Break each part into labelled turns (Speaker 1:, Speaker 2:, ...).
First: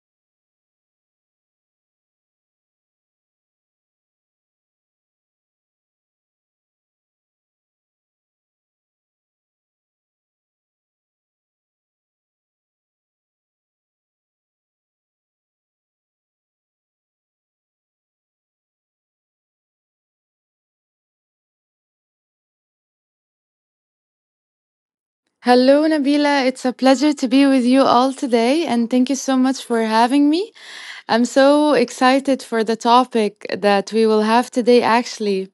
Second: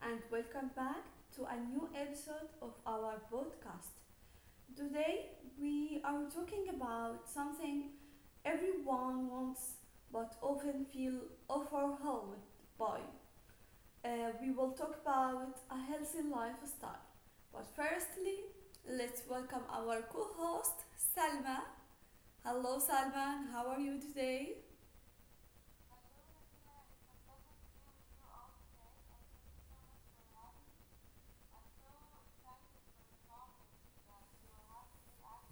Speaker 1: and welcome back to a new episode of our podcast. Today, we are talking about something everyone wants but often feel overwhelmed by. Uh, we will talk about a healthy lifestyle. But firstly, let's welcome our co host, Salma. Hello, Salma. How are you today?
Speaker 2: Hello, Nabila. It's a pleasure to be with you all today, and thank you so much for having me. I'm so excited for the topic that we will have today, actually.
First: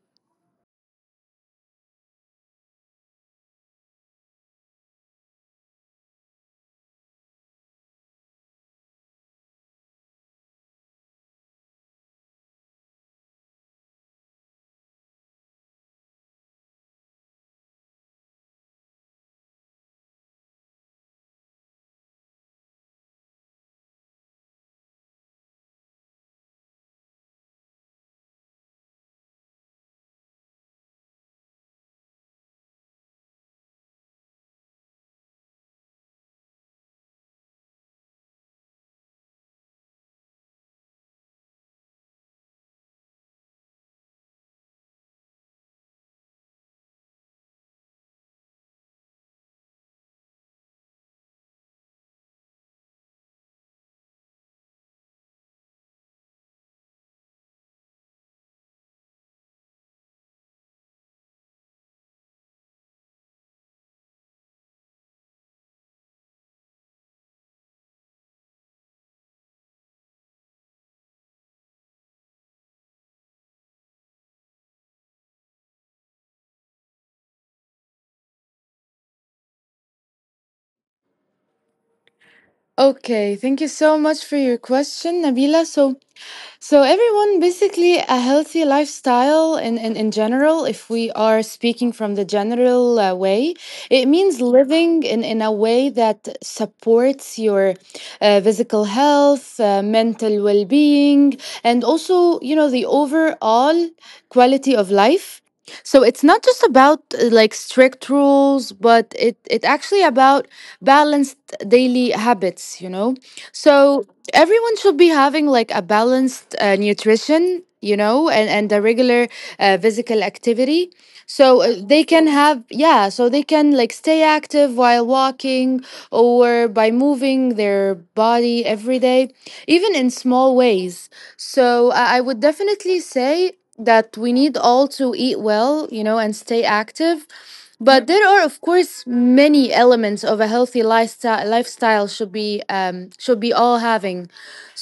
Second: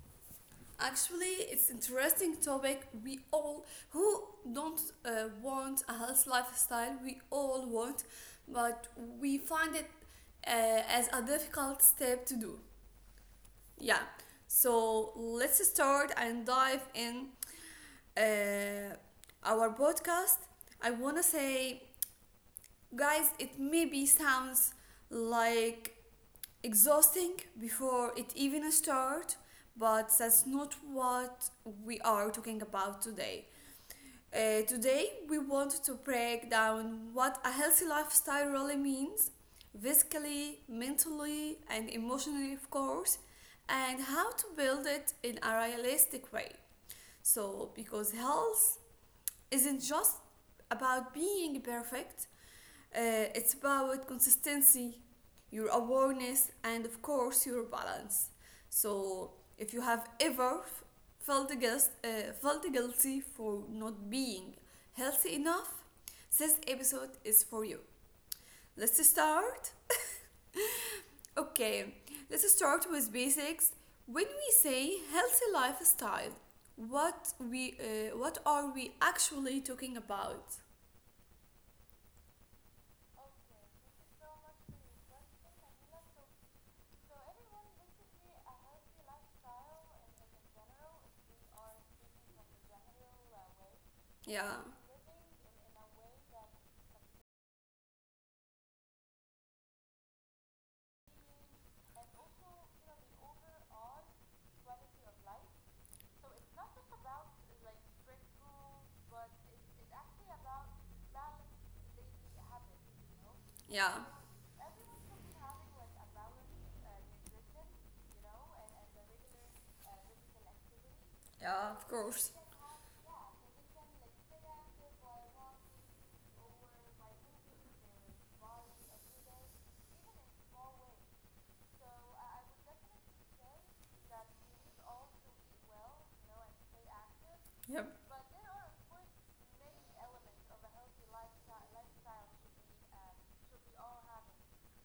Speaker 1: Actually, it's interesting topic. We all who don't want a health lifestyle, we all want, but we find it as a difficult step to do. Yeah. So let's start and dive in uh, our podcast. I wanna say, guys, it maybe sounds like exhausting before it even starts, but that's not what we are talking about today. Today, we want to break down what a healthy lifestyle really means, physically, mentally, and emotionally, of course, and how to build it in a realistic way. So, because health isn't just about being perfect, it's about consistency, your awareness, and of course, your balance. So, if you have ever felt, guilt, felt guilty for not being healthy enough, this episode is for you. Let's start. Okay, let's start with basics. When we say healthy lifestyle, what are we actually talking about?
Speaker 2: Okay, thank you so much for your question, Nabila. So, everyone, basically a healthy lifestyle in general, if we are speaking from the general way, it means
Speaker 1: Yeah,
Speaker 2: living in a way that supports your physical health, mental well-being, and also, you know, the overall quality of life. So it's not just about like strict rules, but it actually about balanced daily habits, you know,
Speaker 1: yeah,
Speaker 2: so everyone should be having like a balanced nutrition, you know, and a regular physical activity, so
Speaker 1: yeah, of
Speaker 2: they can
Speaker 1: course.
Speaker 2: have, yeah, so they can like stay active while walking or by moving their body every day, even in small ways. So I would definitely say that we need all to eat well, you know, and stay active.
Speaker 1: Yep.
Speaker 2: But there are of course many elements of a healthy lifestyle. Lifestyle should be all having.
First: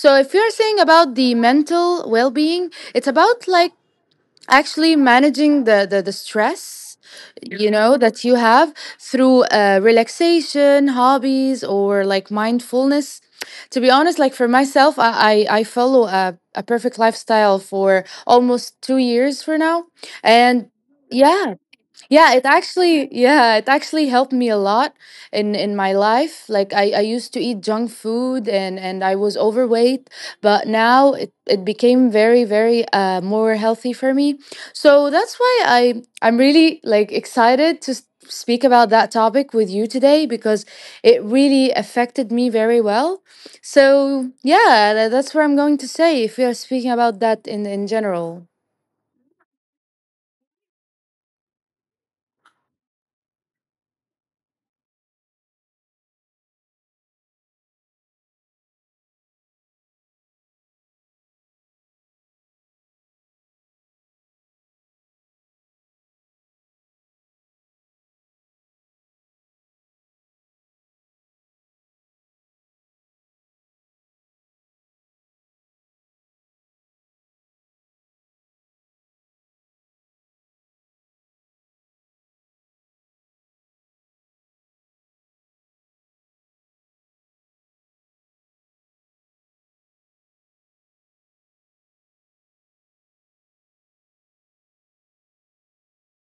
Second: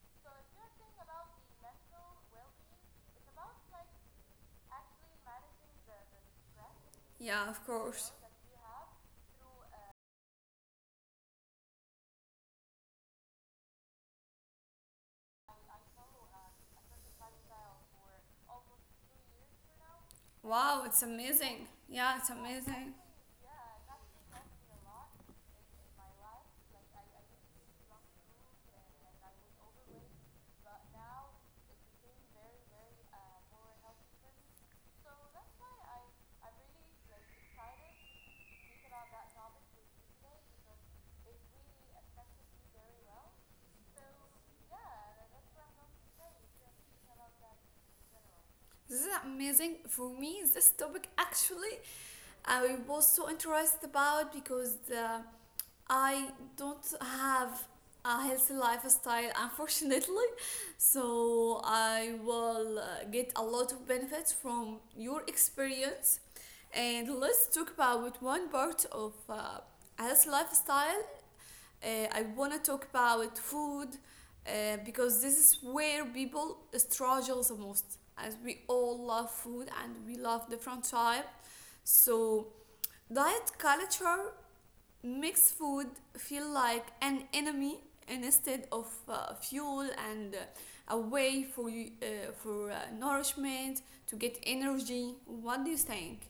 Speaker 2: So if you're saying about the mental well-being, it's about like actually managing the stress,
Speaker 1: Yeah, of
Speaker 2: you know,
Speaker 1: course.
Speaker 2: that you have through relaxation, hobbies, or like mindfulness. To be honest, like for myself, I follow a perfect lifestyle for almost 2 years for now. And
Speaker 1: Wow, it's
Speaker 2: yeah.
Speaker 1: amazing. Yeah, it's amazing.
Speaker 2: Yeah, it actually helped me a lot in my life. Like I used to eat junk food, and I was overweight, but now it became very very more healthy for me. So that's why I'm really like excited to speak about that topic with you today, because it really affected me very well. So, yeah, that's what I'm going to say if we are speaking about that in general.
Speaker 1: This is amazing for me. This topic actually I was so interested about because I don't have a healthy lifestyle, unfortunately. So I will get a lot of benefits from your experience. And let's talk about one part of healthy lifestyle, I want to talk about food because this is where people struggle the most, as we all love food and we love different type. So diet culture makes food feel like an enemy instead of fuel and a way for you for nourishment to get energy. What do you think?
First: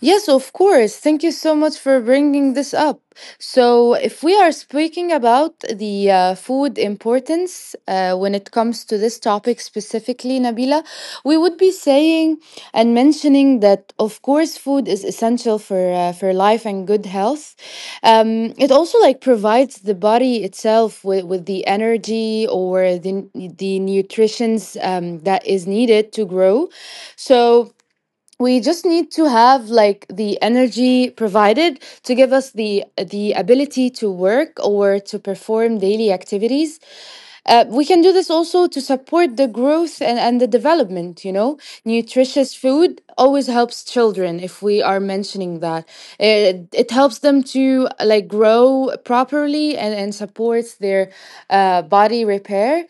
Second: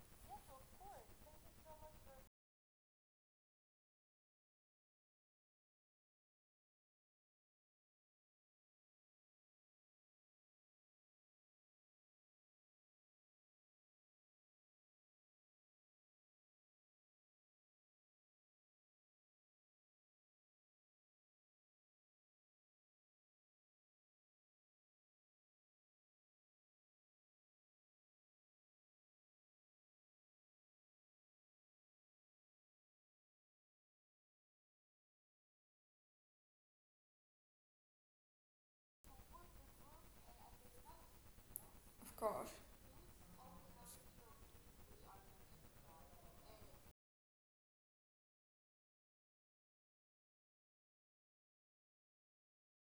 Speaker 2: Yes, of course. Thank you so much for bringing this up. So, if we are speaking about the food importance when it comes to this topic specifically, Nabila, we would be saying and mentioning that, of course, food is essential for life and good health. It also like provides the body itself with the energy or the nutritions that is needed to grow. So we just need to have like the energy provided to give us the ability to work or to perform daily activities. We can do this also to support the growth and the development, you know.
Speaker 1: Of course.
Speaker 2: Nutritious food always helps children, if we are mentioning that. It helps them to like grow properly, and supports their body repair.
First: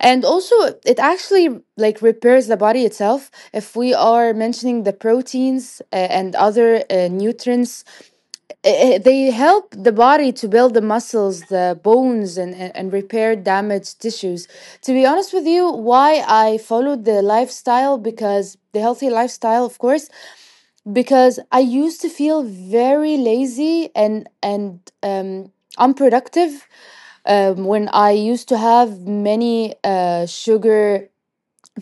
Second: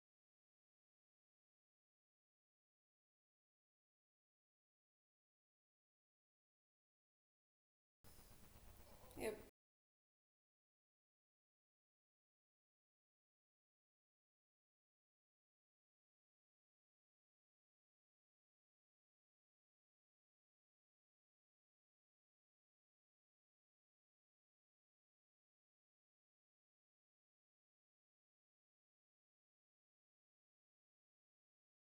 Speaker 2: And also, it actually like repairs the body itself. If we are mentioning the proteins and other nutrients, they
Speaker 1: Yep.
Speaker 2: help the body to build the muscles, the bones, and repair damaged tissues. To be honest with you, why I followed the lifestyle, because the healthy lifestyle, of course, because I used to feel very lazy, and unproductive when I used to have many sugar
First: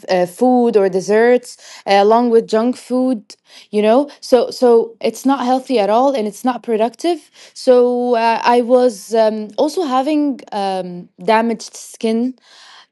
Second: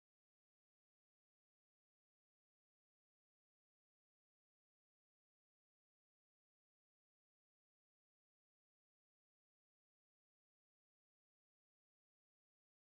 Speaker 2: food or desserts along with junk food, you know. So it's not healthy at all and it's not productive. So I was also having damaged skin,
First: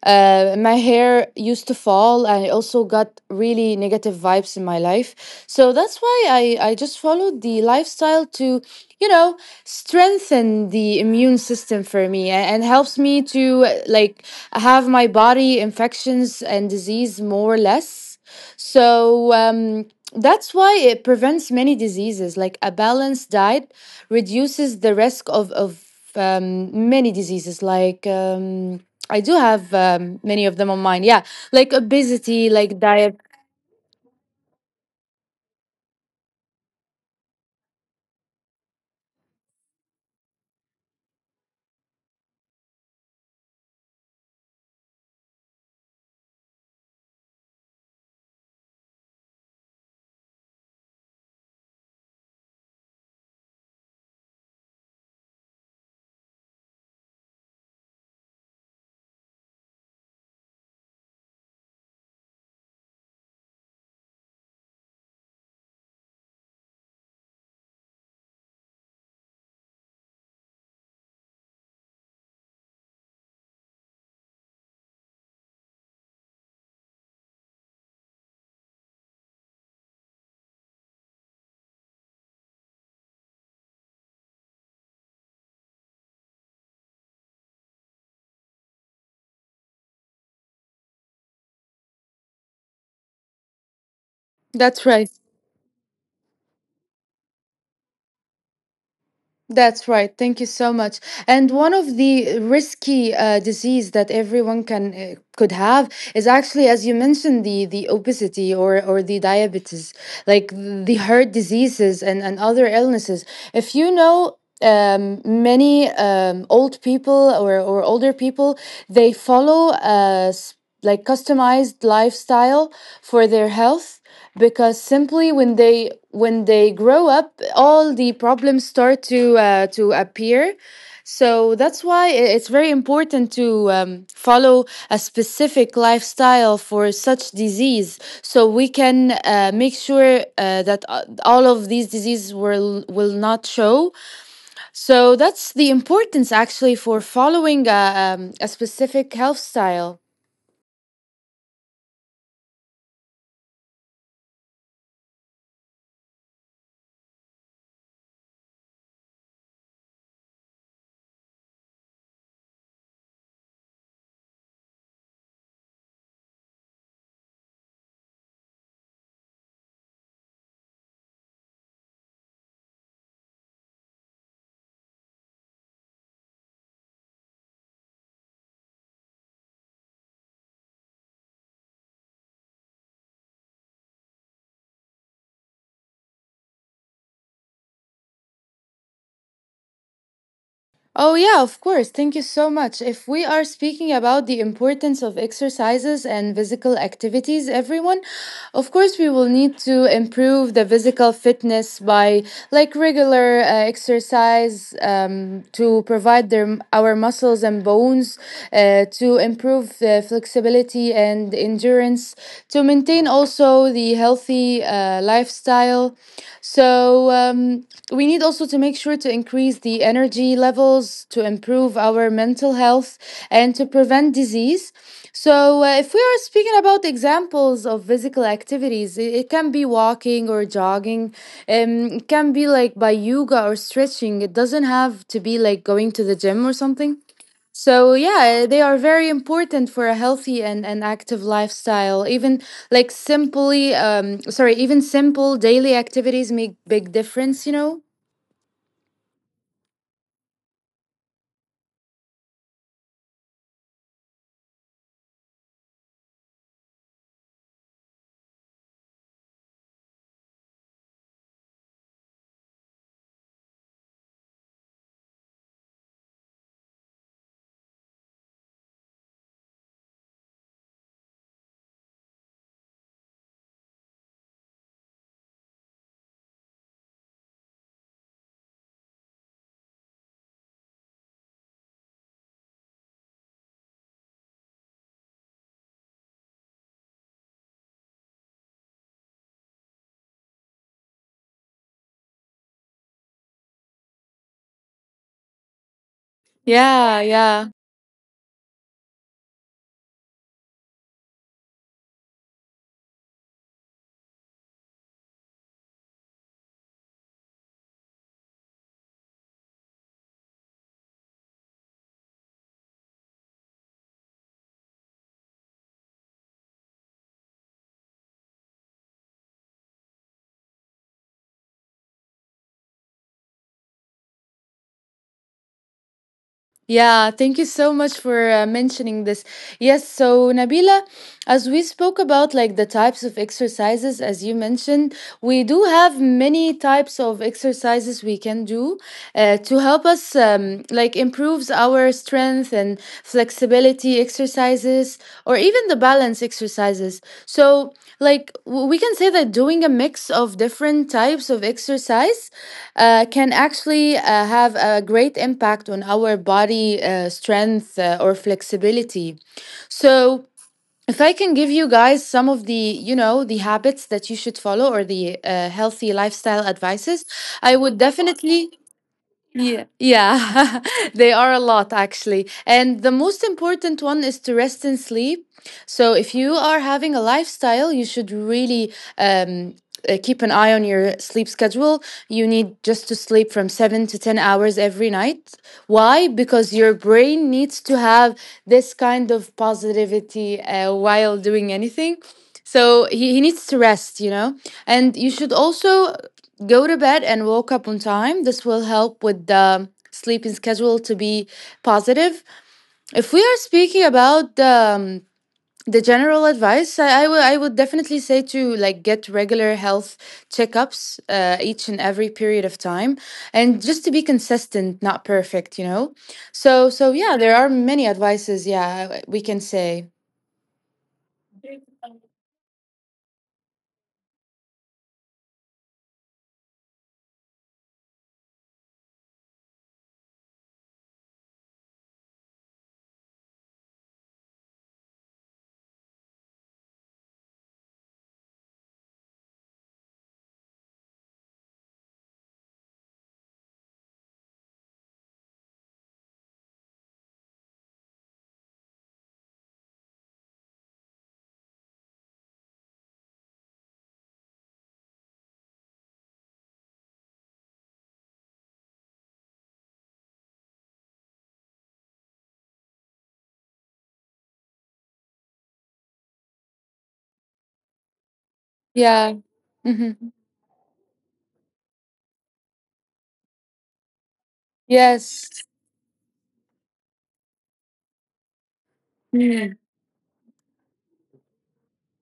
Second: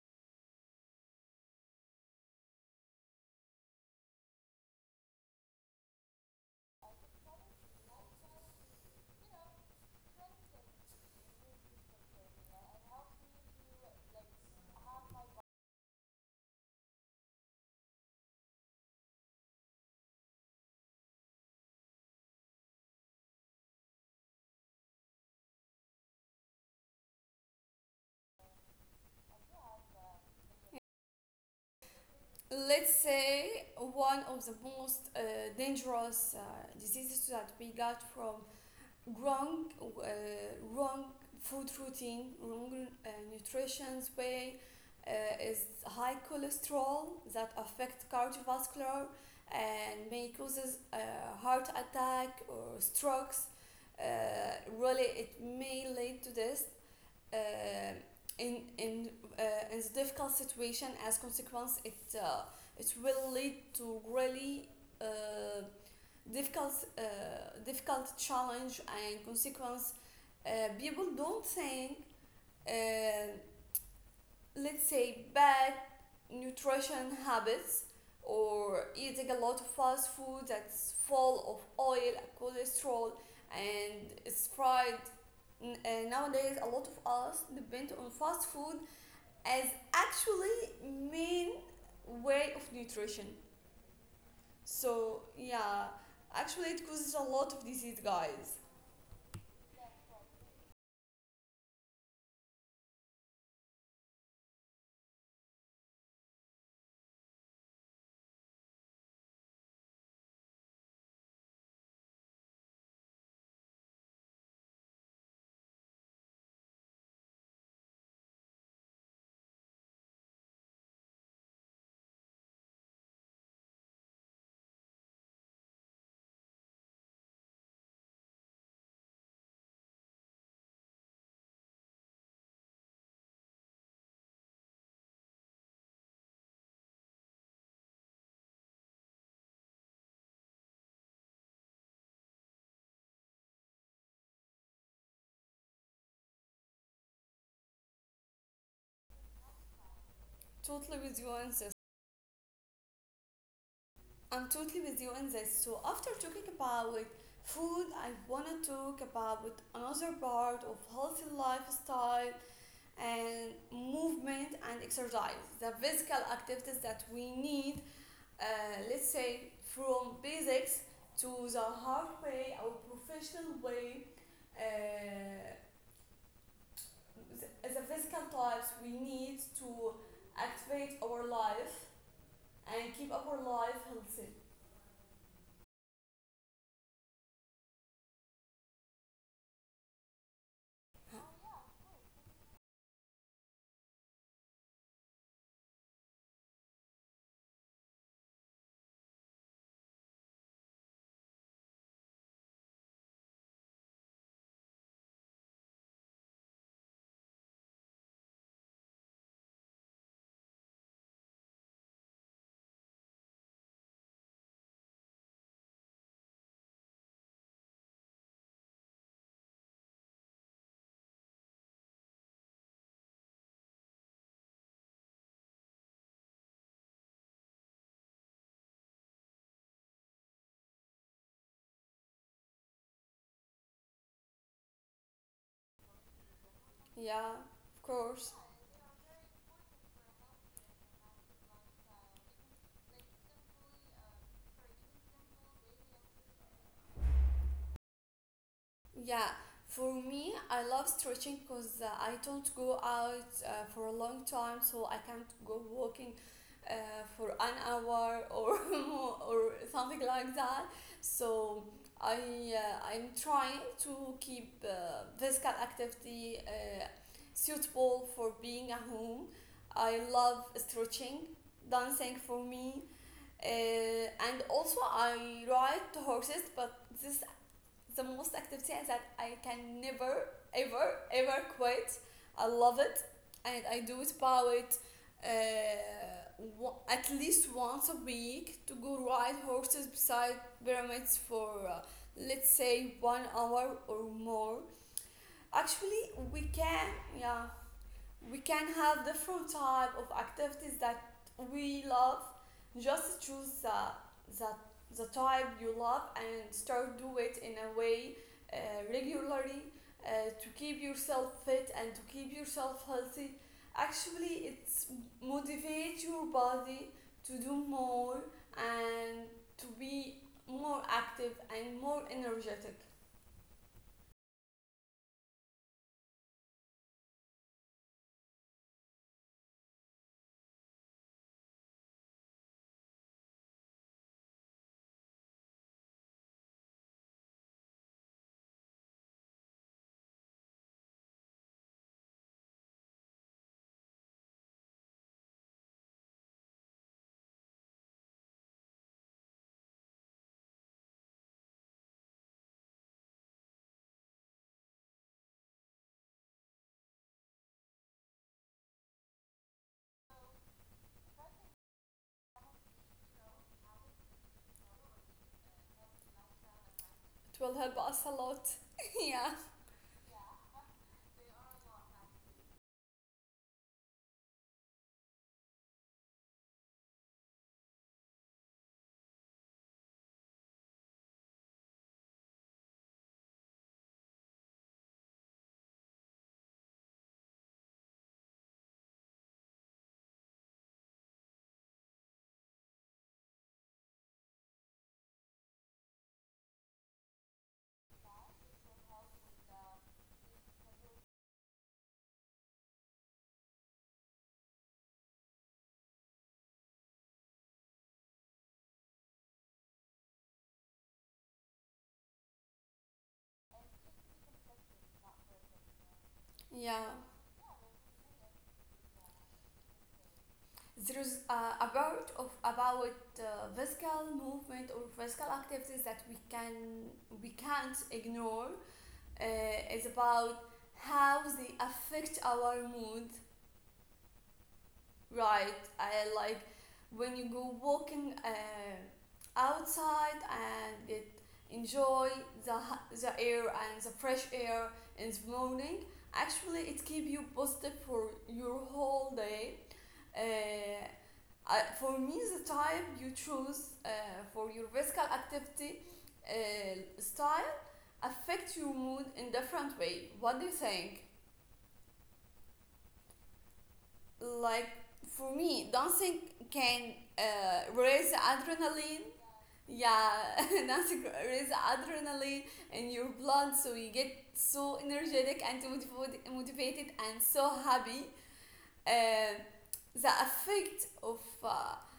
Speaker 2: my hair used to fall. I also got really negative vibes in my life. So that's why I just followed the lifestyle to, you know, strengthen the immune system for me and helps me to like have my body infections and disease more or less. So that's why it prevents many diseases. Like a balanced diet reduces the risk of many diseases like. I do have many of them on mine. Yeah, like obesity, like
Speaker 1: Let's
Speaker 2: diet.
Speaker 1: say one of the most dangerous diseases that we got from wrong uh, wrong food routine, wrong nutrition way, uh, is high cholesterol that affect cardiovascular and may causes heart attack or strokes. Uh, really it may lead to this uh, in in in the difficult situation. As consequence it, uh, it will lead to really uh, difficult uh, difficult challenge and consequence. Uh, people don't think, uh, let's say bad nutrition habits or eating a lot of fast food that's full of oil and cholesterol and it's fried. Nowadays a lot of us depend on fast food as actually main way of nutrition,
Speaker 2: That's right.
Speaker 1: so yeah, actually it causes a lot of disease, guys.
Speaker 2: That's right. Thank you so much. And one of the risky disease that everyone can could have is actually, as you mentioned, the obesity or the diabetes, like the heart diseases and other illnesses. If you know. Many old people or older people, they follow like customized lifestyle for their health, because simply when they grow up, all the problems start to appear. So that's why it's very important to follow a specific lifestyle for such disease, so we can make sure that all of these diseases will not show. So that's the importance actually for following a specific health style.
Speaker 1: Totally with you on this. I'm totally with you in this. So after talking about food, I want to talk about another part of healthy lifestyle and movement and exercise. The physical activities that we need, uh, let's say from basics to the hard way or professional way, uh, the physical types we need to activate our life and keep our life healthy.
Speaker 2: Oh, yeah, of course. Thank you so much. If we are speaking about the importance of exercises and physical activities, everyone, of course, we will need to improve the physical fitness by like regular exercise, to provide their, our muscles and bones, to improve the flexibility and endurance, to maintain also the healthy lifestyle. So we need also to make sure to increase the energy levels, to improve our mental health, and to prevent disease. So if we are speaking about examples of physical activities, it can be walking or jogging. Um, it can be like by yoga or stretching. It doesn't have to be like going to the gym or something.
Speaker 1: Yeah, of
Speaker 2: So
Speaker 1: course.
Speaker 2: yeah, they are very important for a healthy and active lifestyle. Even even simple daily activities make big difference, you know?
Speaker 1: Yeah, for me, I love stretching because I don't go out for a long time, so I can't go walking uh, for an hour or more or something like that. So I I'm trying to keep physical activity suitable for being at home. I love stretching, dancing for me, and also I ride horses, but this the most activity that I can never, ever, ever quit. I love it, and I do it about uh, at least once a week to go ride horses beside pyramids for let's say one hour or more. Actually, we can,
Speaker 2: Yeah,
Speaker 1: yeah,
Speaker 2: yeah.
Speaker 1: we can have different type of activities that we love. Just choose the type you love and start do it in a way uh, regularly to keep yourself fit and to keep yourself healthy. Actually, it's motivate your body to do more and to be more active and more energetic.
Speaker 2: Yeah, thank you so much for mentioning this. Yes, so Nabila, as we spoke about like the types of exercises as you mentioned, we do have many types of exercises we can do to help us like improves our strength and flexibility exercises, or even the balance exercises. So, like, we can say that doing a mix of different types of exercise can actually have a great impact on our body strength or flexibility. So, if I can give you guys some of the, you know, the habits that you should follow or the healthy lifestyle advices,
Speaker 1: It
Speaker 2: I
Speaker 1: will
Speaker 2: would
Speaker 1: help us a
Speaker 2: definitely
Speaker 1: lot. Yeah.
Speaker 2: yeah, yeah, they are a lot actually. And the most important one is to rest and sleep. So if you are having a lifestyle, you should really um, keep an eye on your sleep schedule. You need just to sleep from seven to 10 hours every night. Why? Because your brain needs to have this kind of positivity while doing anything. So he needs to rest, you know? And you should also go to bed and woke up on time. This will help with the sleeping schedule to be positive. If we are speaking about the general advice, I would definitely say to like get regular health checkups each and every period of time, and just to be consistent not perfect, you know. So
Speaker 1: Yeah,
Speaker 2: yeah, there are many advices, yeah, we can say.
Speaker 1: there is a part of about physical movement or physical activities that we can't ignore, is about how they affect our mood, right? I like when you go walking outside and get enjoy the the air and the fresh air in the morning. Actually it keep you positive for your whole day. uh, I, for me the type you choose for your physical activity style affect your mood in different way. What do you think? Like for me, dancing can raise adrenaline.
Speaker 2: Yeah. Hmm.
Speaker 1: Yeah. Dancing raise adrenaline in your blood, so you get so
Speaker 2: Yes.
Speaker 1: energetic and motivated and so happy. uh,
Speaker 2: Mhm.
Speaker 1: the effect of uh, uh,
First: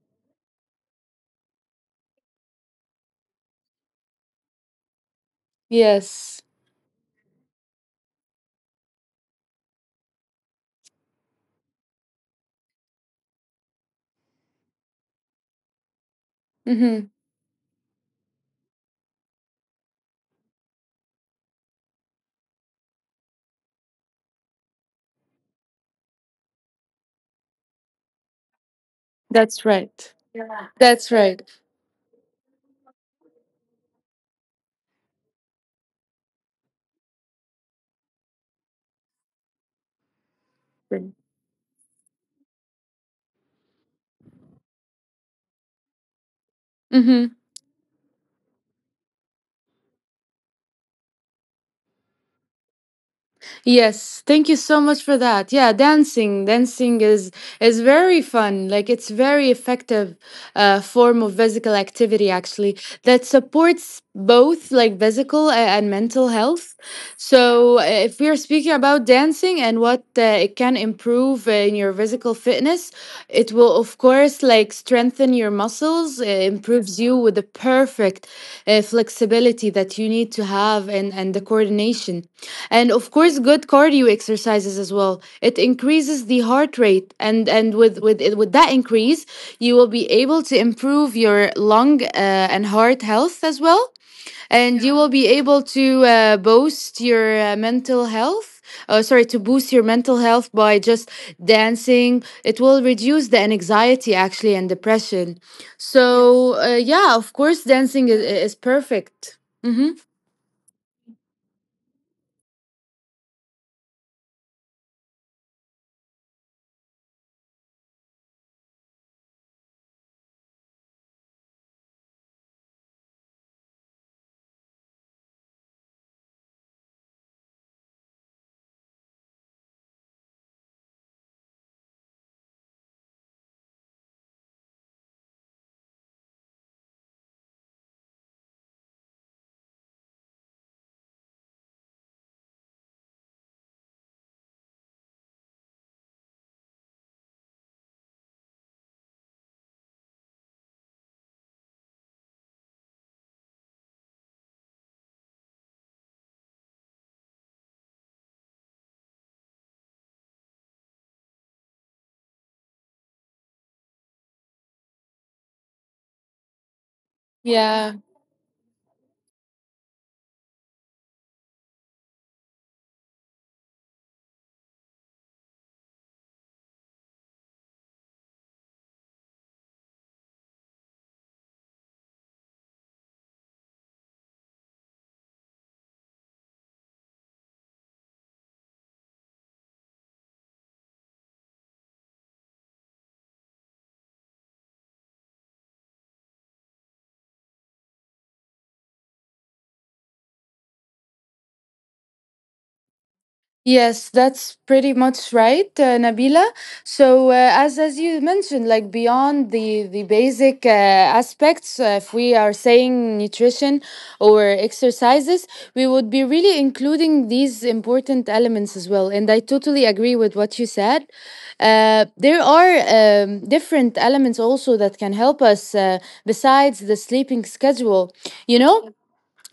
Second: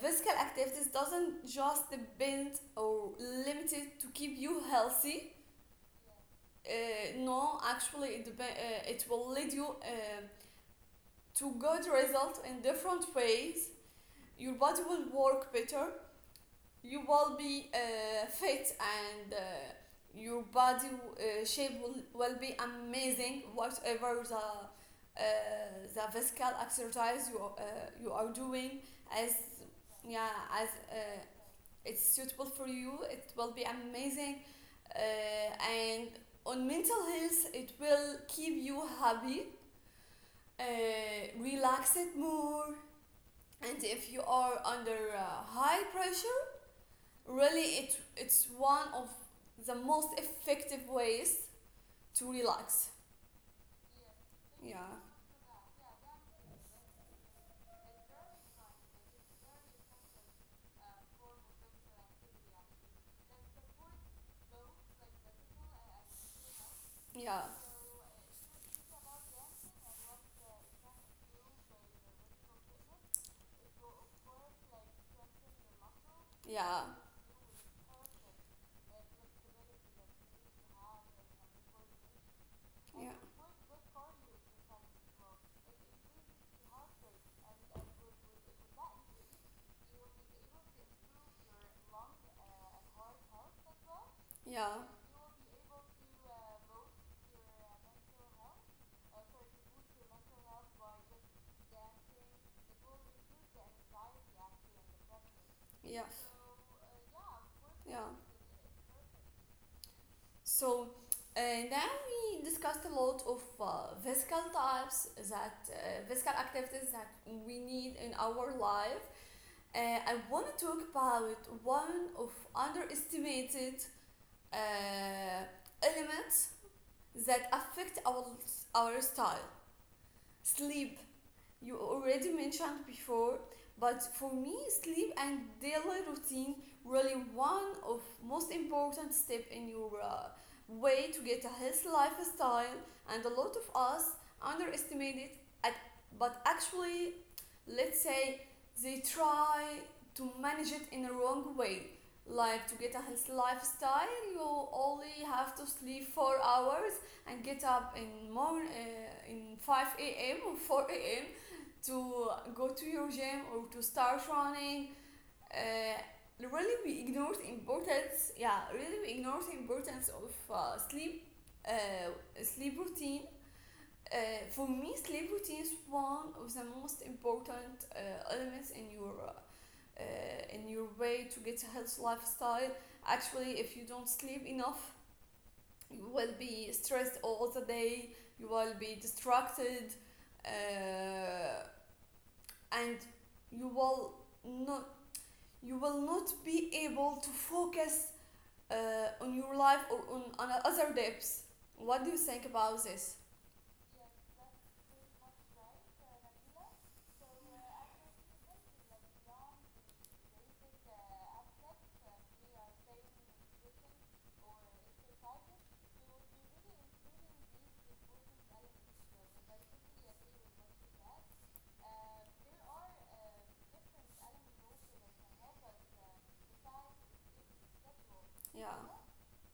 Speaker 1: physical activities doesn't just depend or limited to keep you healthy.
Speaker 2: Yes.
Speaker 1: No actually it, it will lead you to good result in different ways. Your body will work better. You
Speaker 2: Hmm.
Speaker 1: will be fit and your body shape will be amazing, whatever uh, the physical exercise you you are doing. as
Speaker 2: That's right.
Speaker 1: yeah as uh,
Speaker 2: That's right.
Speaker 1: it's suitable for you, it will be amazing, and on mental health it will keep you happy, uh, relax it more. And if you are under high pressure,
Speaker 2: Hmm.
Speaker 1: really, it's one of the most effective ways to relax.
Speaker 2: Yes, thank you so
Speaker 1: Yeah,
Speaker 2: much for that. Yeah, dancing, dancing is very fun, like it's very effective form of physical activity actually that supports both like physical and mental health.
Speaker 1: yeah,
Speaker 2: So if we are speaking about dancing and what it can improve in your physical fitness, it will of course like strengthen your muscles,
Speaker 1: yeah,
Speaker 2: improves you with the perfect flexibility that you need to have and the coordination. And
Speaker 1: yeah,
Speaker 2: of course good cardio exercises as well. It increases the heart rate and with that increase, you will be able to improve your lung and heart health as well.
Speaker 1: yeah,
Speaker 2: And you will be able to boost your mental health. To boost your mental health by just dancing. It will reduce the anxiety actually and depression.
Speaker 1: yeah,
Speaker 2: So, yeah, of course,
Speaker 1: yeah.
Speaker 2: dancing is perfect. Mm-hmm.
Speaker 1: So uh, now we discussed a lot of physical activities that we need in our life. Uh, I want to talk about one of underestimated uh, elements that affect our style: sleep. You already mentioned before, but for me sleep and daily routine really one of most important step in your way to get a healthy lifestyle, and a lot of us underestimate it at, but actually let's say they try to manage it in a wrong way, like to get a healthy lifestyle you only have to sleep 4 hours and get up in 5 a.m. or 4 a.m. to go to your gym or to start running. Uh, really, we ignore the
Speaker 2: Yeah.
Speaker 1: importance. Yeah, really, we ignore the importance of sleep routine. Uh, for me, sleep routine is one of the most important elements uh, in your way to get a healthy lifestyle. Actually, if you don't sleep enough, you will be stressed all the day. You will be distracted. Uh, and you will not be able to focus on your life or on other depths. What do you think about this?
Speaker 2: Yes, that's pretty much right, Nabila. So, as you mentioned, like beyond the basic aspects, if we are saying nutrition or exercises, we would be really including these important elements as well. And I totally agree with what you said. There are different elements also that can help us besides the sleeping schedule. You
Speaker 1: Yeah,
Speaker 2: know,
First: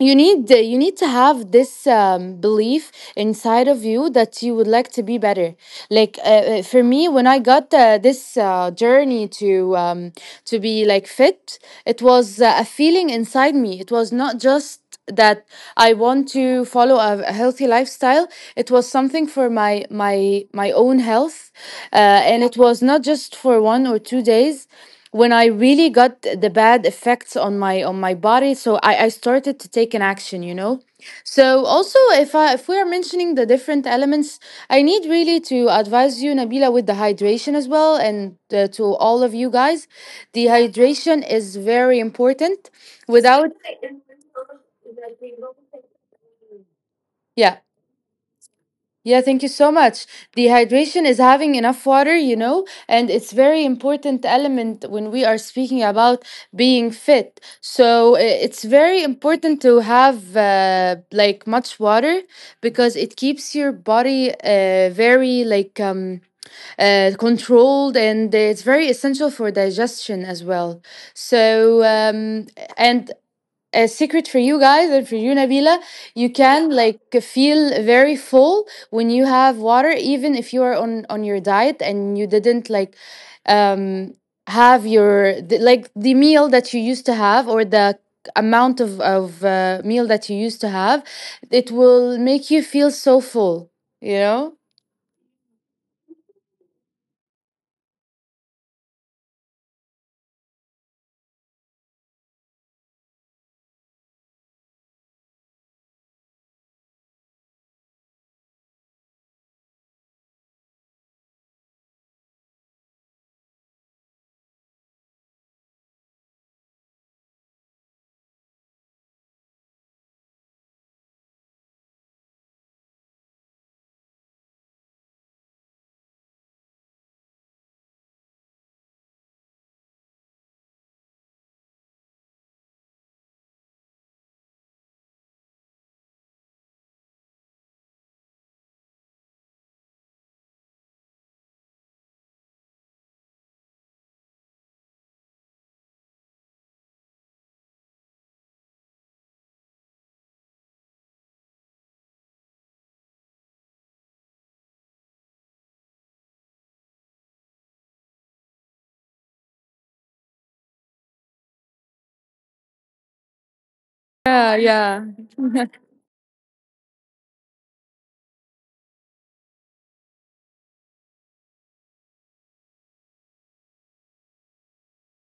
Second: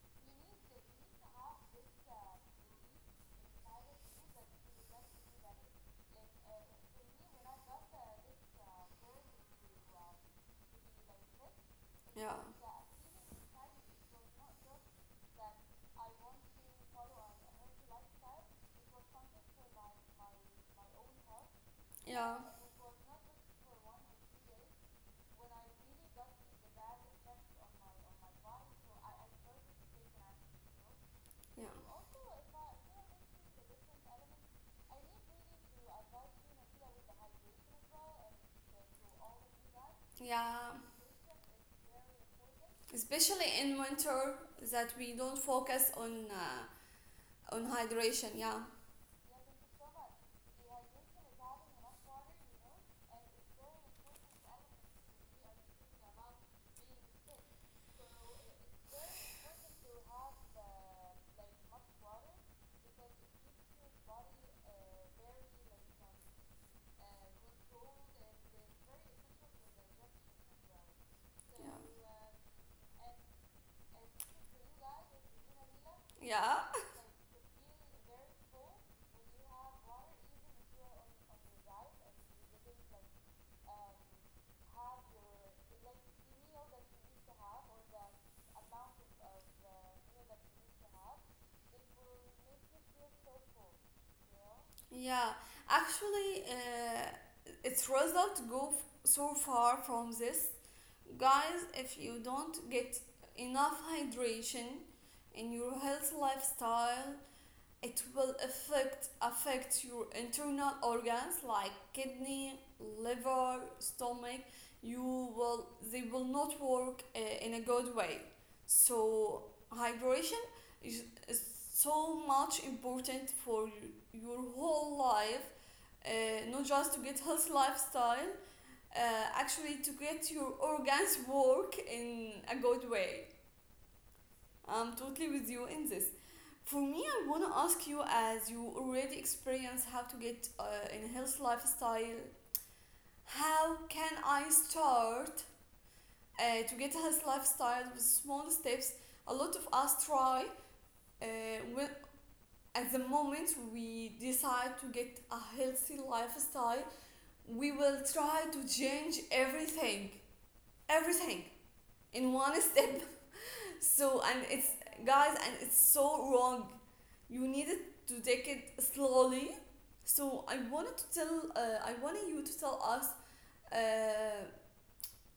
Speaker 2: you need to have this belief inside of you that you would like to be better, like for me when I got this journey to be like fit, it
Speaker 1: yeah,
Speaker 2: was a feeling inside me, it was not just that I want to follow a healthy lifestyle, it was something for my my own health,
Speaker 1: yeah,
Speaker 2: and it was not just for one or two days. When I really got the bad effects on my body, so I started to take an action, you know.
Speaker 1: yeah,
Speaker 2: So also, if we are mentioning the different elements, I need really to advise you, Nabila, with the hydration as well, and to all of you guys, the
Speaker 1: yeah.
Speaker 2: hydration is very important.
Speaker 1: Especially
Speaker 2: Without
Speaker 1: in winter, that we don't focus
Speaker 2: yeah.
Speaker 1: on hydration. Yeah,
Speaker 2: Yeah, thank you so much. Dehydration is having enough water, you know, and it's very important element when we are speaking about being fit. It's very important to have like much water because it keeps your body very like controlled, and it's very essential for digestion as well. So
Speaker 1: yeah,
Speaker 2: um and a secret for you guys and for you, Nabila, you
Speaker 1: yeah,
Speaker 2: can like feel very full when you have water, even if you are on your diet and you didn't like um have your the, like the meal that you used to have, or the amount of meal that you used to have. It will make you feel so full, you know.
Speaker 1: yeah. Actually, its result go so far from this. Guys, if you don't get enough hydration in your health lifestyle, it will affect your internal organs like kidney, liver, stomach. You will they will not work in a good way. So hydration is so much important for your whole life, not just to get health lifestyle, actually to get your organs work in a good way. I'm totally with you in this. For me, I want to ask you as you already experience how to get in a health lifestyle, how can I start to get a health lifestyle with small steps? A lot of us try uh, when, at the moment we decide to get a healthy lifestyle, we will try to change everything. Everything in one step. So and
Speaker 2: Yeah,
Speaker 1: it's,
Speaker 2: yeah,
Speaker 1: guys, and it's so wrong. You needed to take it slowly. So I wanted to tell, I wanted you to tell us uh,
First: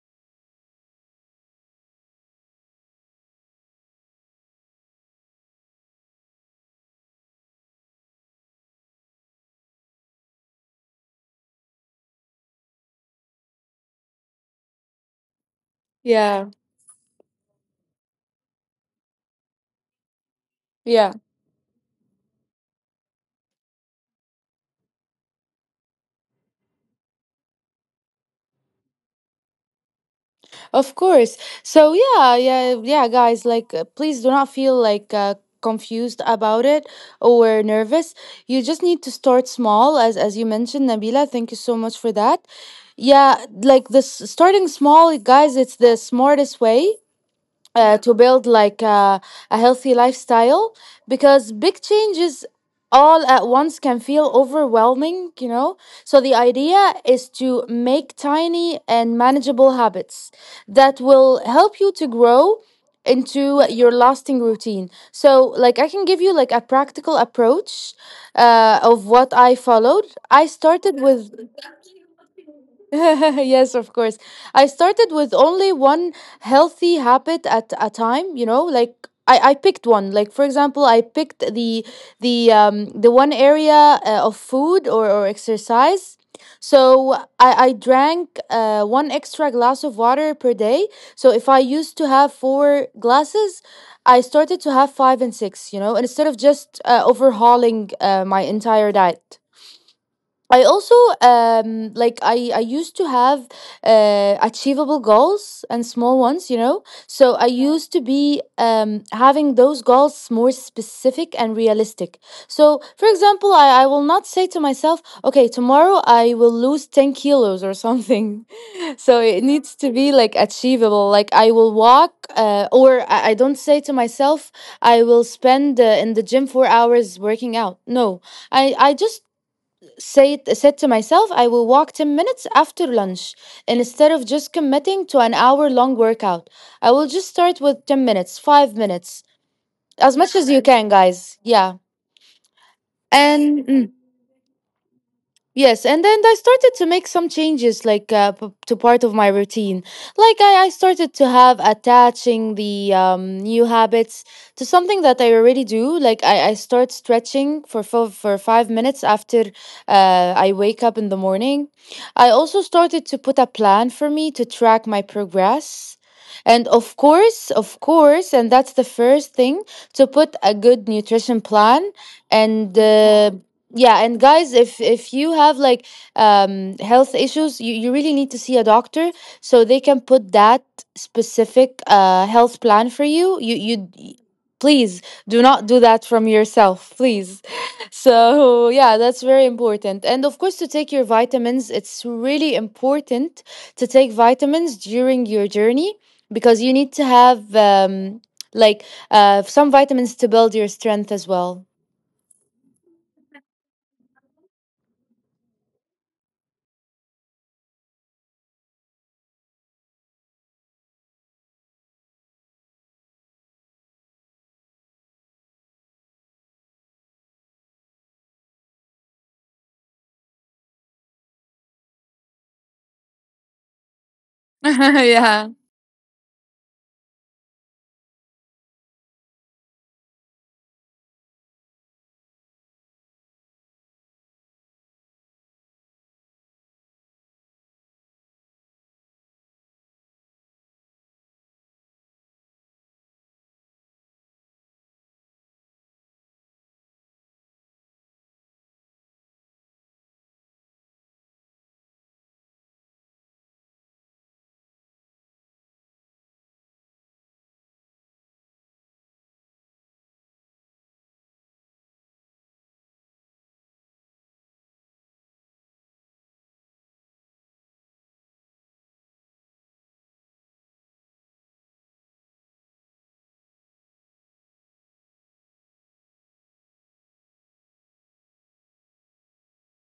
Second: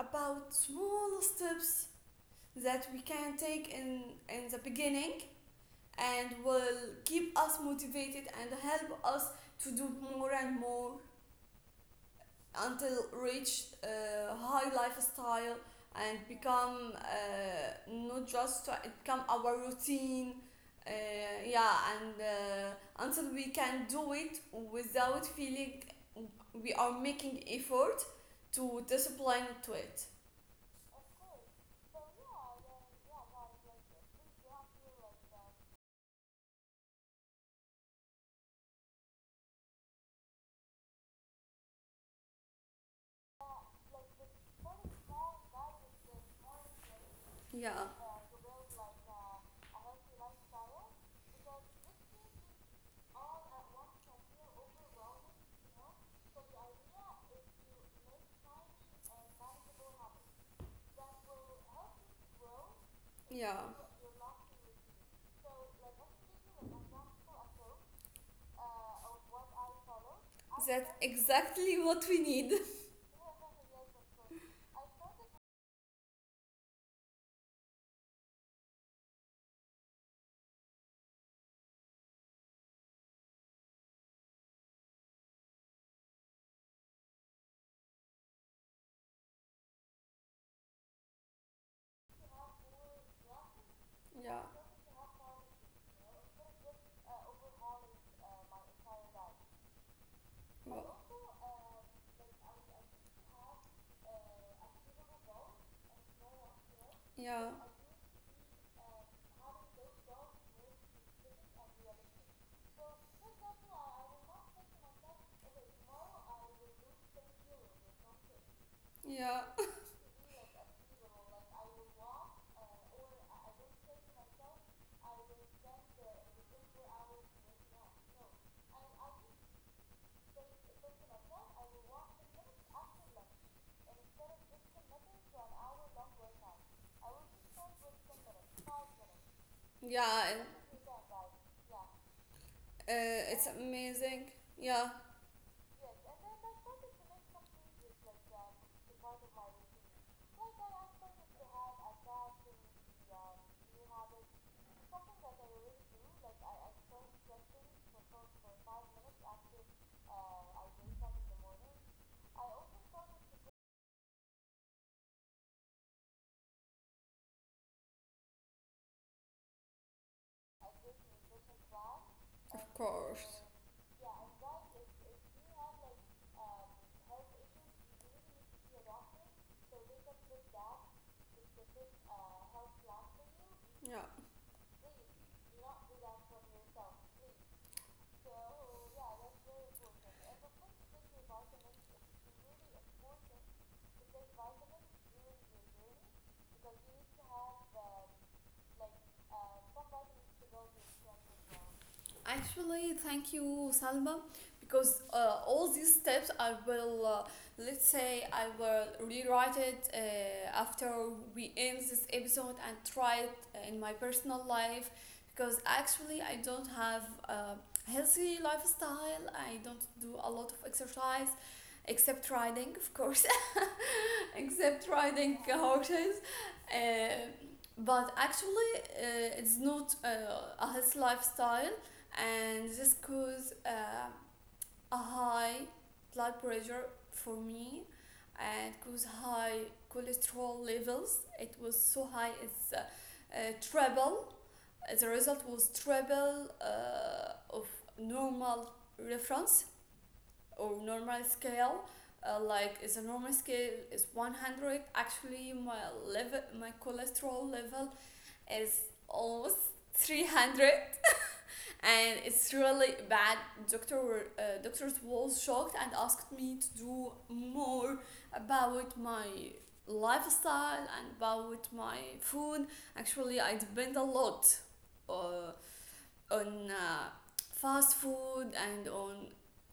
Speaker 1: about small steps that we can take in the beginning and will keep us motivated and help us to do more and more until reach high lifestyle and
Speaker 2: yeah,
Speaker 1: become not just to become our routine, uh,
Speaker 2: yeah.
Speaker 1: yeah, and until we can do it without feeling we are making effort to discipline to it.
Speaker 2: Of course. So yeah, yeah, yeah, guys. Like, please do not feel like confused about it or nervous. You just need to start small, as you mentioned, Nabila. Thank you so much for that. Yeah, like this starting small, guys. It's the smartest way
Speaker 1: Yeah,
Speaker 2: to build like a healthy lifestyle, because big changes all at once can feel overwhelming, you know? So the idea is to make tiny and manageable habits that will help you to grow into
Speaker 1: yeah,
Speaker 2: your lasting routine. So like I can give you like a practical approach of what I followed. I
Speaker 1: that's
Speaker 2: started with
Speaker 1: exactly what we need.
Speaker 2: yes, of course. I started with only one healthy habit at a time, you know. Like I picked one. Like for example, I picked the one area of food or exercise. So I drank one extra glass of water per day. So if I used to have four glasses, I
Speaker 1: Yeah.
Speaker 2: started to have five and six, you know, instead of just overhauling my entire diet. I also
Speaker 1: Well,
Speaker 2: like I used to have achievable goals and small ones, you know. So I
Speaker 1: yeah,
Speaker 2: used to be having those goals more specific and realistic. So for example, I will not say to myself, okay, tomorrow I will lose 10 kilos or something. So
Speaker 1: yeah.
Speaker 2: it needs to be like achievable. Like I will walk or I don't say to myself I will spend in the gym 4 hours working out. No. I just said to myself, I will walk 10 minutes after lunch instead of just committing to an hour long workout. I will just start with 10 minutes, 5 minutes, as
Speaker 1: Yeah,
Speaker 2: much
Speaker 1: and,
Speaker 2: as you can, guys. Yeah.
Speaker 1: it's
Speaker 2: And mm.
Speaker 1: amazing. Yeah,
Speaker 2: Yes, and then I started to make some changes, like to part of my routine. Like I started to have attaching the new habits to something that I already do. Like I start stretching for for 5 minutes after I wake up in the morning. I also started to put a plan for me to track my progress. And of course, and that's the first thing, to put a good nutrition plan
Speaker 1: of
Speaker 2: and
Speaker 1: course.
Speaker 2: yeah. And guys, if you have like health issues, you really need to see a doctor, so they can put that specific health plan for you.
Speaker 1: Yeah.
Speaker 2: Please do not do that from yourself, please. So yeah, that's very important. And of course, to take your vitamins, it's really important to take vitamins during your journey, because you need to have like some vitamins to build your strength as well.
Speaker 1: Actually, thank you, Salma, because all these steps I will, let's say, I will rewrite it after we end this episode and try it in my personal life. Because actually, I don't have a healthy lifestyle. I don't do a lot of exercise, except riding, of course, except riding
Speaker 2: Yeah.
Speaker 1: horses. Uh, but actually, it's not a healthy lifestyle, and this caused a high blood pressure for me and caused high cholesterol levels. It was so high, it's treble. The result was treble of normal reference or normal scale. Like the normal scale is 100. Actually, my level, my cholesterol level is almost 300, and it's really bad. Doctors was shocked and asked me to do more about my lifestyle and about my food. Actually, I depend a lot uh, on fast food and on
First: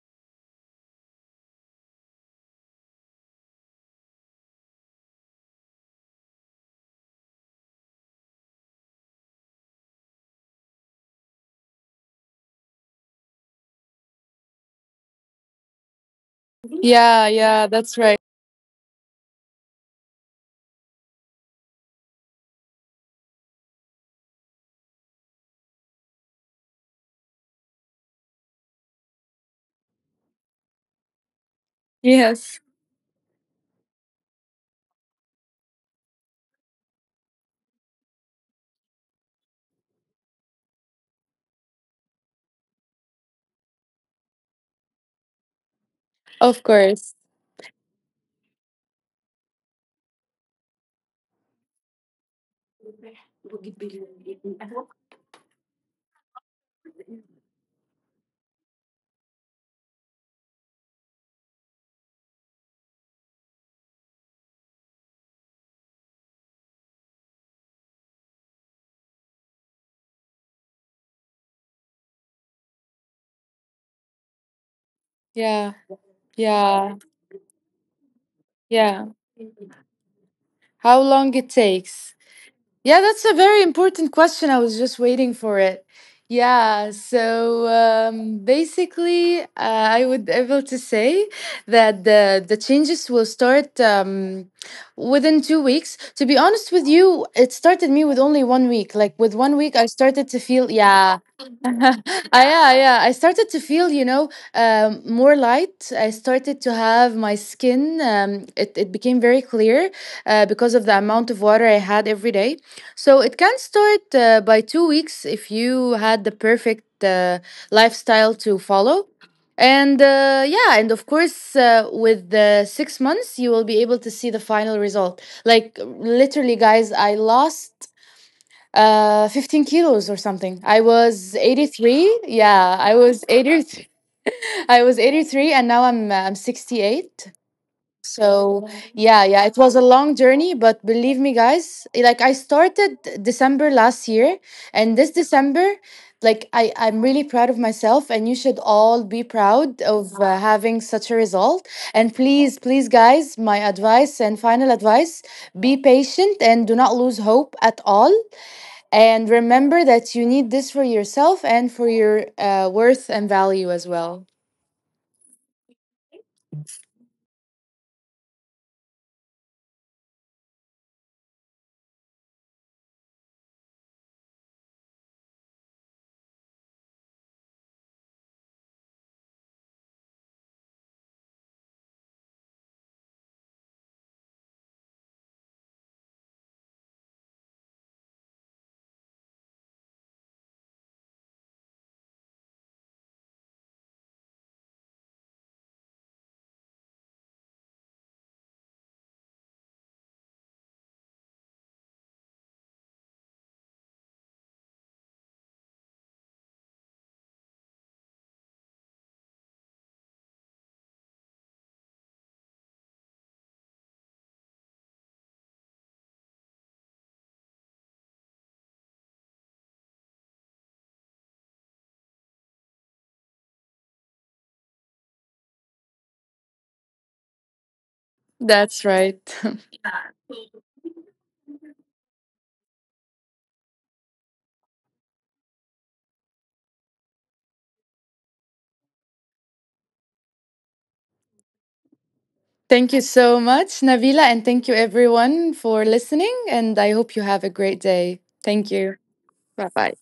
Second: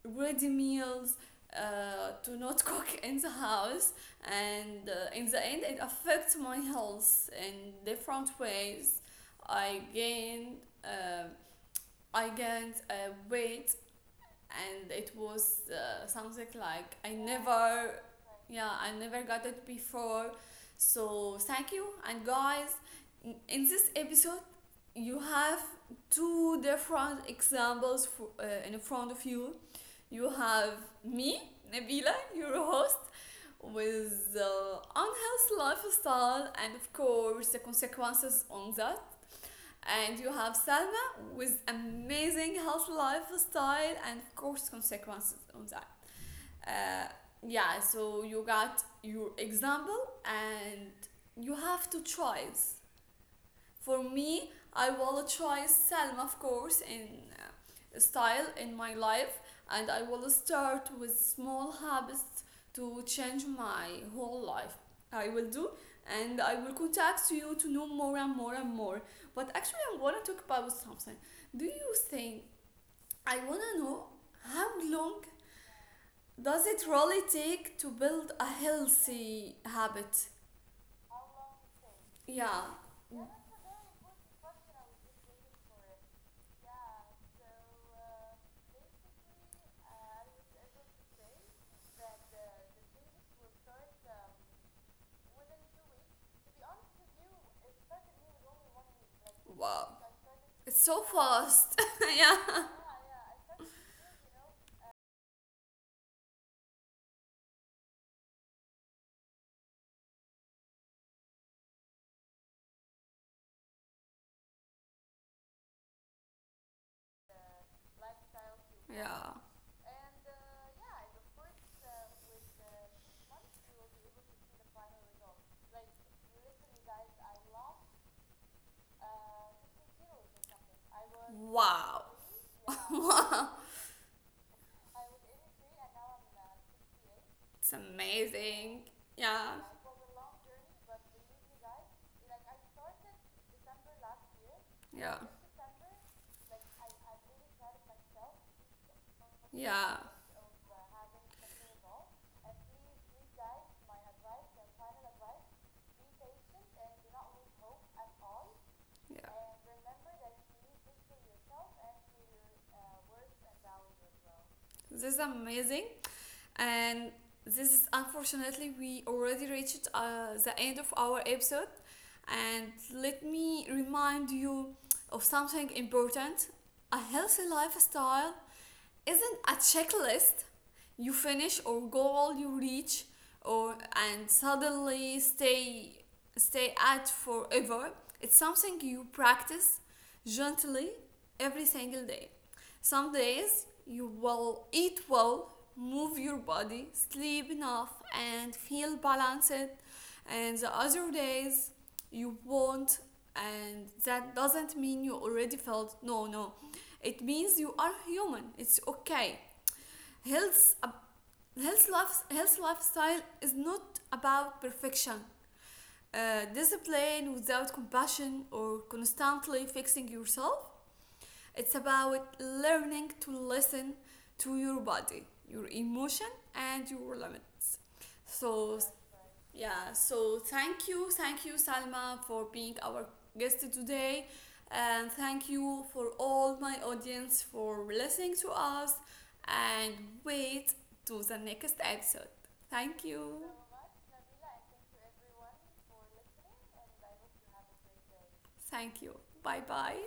Speaker 1: ready meals. To not cook in the house, and in the end it affects my health in different ways. i gained um, I gained weight, and it was something like I
Speaker 2: Yeah, yeah,
Speaker 1: never,
Speaker 2: that's right.
Speaker 1: yeah, I never got it before. So thank you, and guys, in- this episode, you have two different examples for, in front of you. You have me, Nabila, your
Speaker 2: Yes,
Speaker 1: host, with unhealthy lifestyle and of course the consequences on that, and you have Salma with amazing healthy lifestyle and of course consequences on that.
Speaker 2: of
Speaker 1: Uh,
Speaker 2: course.
Speaker 1: yeah, so you got your example and you have to try it. For me, I will try Salma, of course, in style in my life, and I will start with small habits to change my whole life. I will do, and I will contact you to know more and more and more. But actually, I want to talk about something. Do you think I want to know how long
Speaker 2: Yeah,
Speaker 1: does it
Speaker 2: yeah,
Speaker 1: really take to build a
Speaker 2: yeah.
Speaker 1: healthy habit?
Speaker 2: How long it takes?
Speaker 1: Yeah.
Speaker 2: Yeah, that's a very important question. I was just waiting for it. Yeah, so basically, I would able to say that the changes will start within 2 weeks. To be honest with you, it started me with only one week. Like with one week,
Speaker 1: Wow.
Speaker 2: I started to feel
Speaker 1: It's so
Speaker 2: yeah,
Speaker 1: fast.
Speaker 2: ah,
Speaker 1: Yeah.
Speaker 2: yeah, yeah. I started to feel, you know, more light. I started to have my skin, it became very clear because of the amount of water I had every day. So it can start by 2 weeks if you had the perfect lifestyle to follow.
Speaker 1: Yeah.
Speaker 2: And yeah, and of course, with the 6 months, you will be able to see the final result. Like, literally, guys, I lost 15 kilos or something. I was
Speaker 1: Wow.
Speaker 2: 83, yeah, I was
Speaker 1: Wow.
Speaker 2: 83. I was 83, and now I'm I'm 68.
Speaker 1: It's
Speaker 2: So
Speaker 1: amazing.
Speaker 2: yeah, yeah,
Speaker 1: Yeah.
Speaker 2: it was a long journey, but believe me, guys, like I started December last year and this
Speaker 1: Yeah.
Speaker 2: December, like I'm really proud of myself, and you should all be proud
Speaker 1: Yeah.
Speaker 2: of having such a result. And please, please guys, my advice and final advice: be patient and do not lose hope at all, and
Speaker 1: Yeah,
Speaker 2: remember that you need this for yourself and for your worth and value as well.
Speaker 1: this is amazing. And this is, unfortunately, we already reached the end of our episode. And let me remind you of something important. A healthy lifestyle isn't a checklist you finish or goal you reach or and suddenly stay at forever. It's something you practice gently every single day. Some days you will eat well, move your body, sleep enough, and feel balanced, and the other days you won't. And that doesn't mean you already felt no, no. It means you are human. It's okay. Health, uh, health lifestyle is not about perfection. Discipline without compassion or constantly fixing yourself, it's about learning to listen to your body, your emotion, and your limits. So,
Speaker 2: That's right.
Speaker 1: yeah, so thank you, Salma, for being our guest today. And thank you for all my audience for listening to us. And wait to the next episode.
Speaker 2: Thank you
Speaker 1: Thank you.
Speaker 2: so much, Nabila, and thank you everyone for listening. And I hope you have a great day. Thank you.
Speaker 1: Thank you. Bye
Speaker 2: Bye
Speaker 1: bye.
Speaker 2: bye.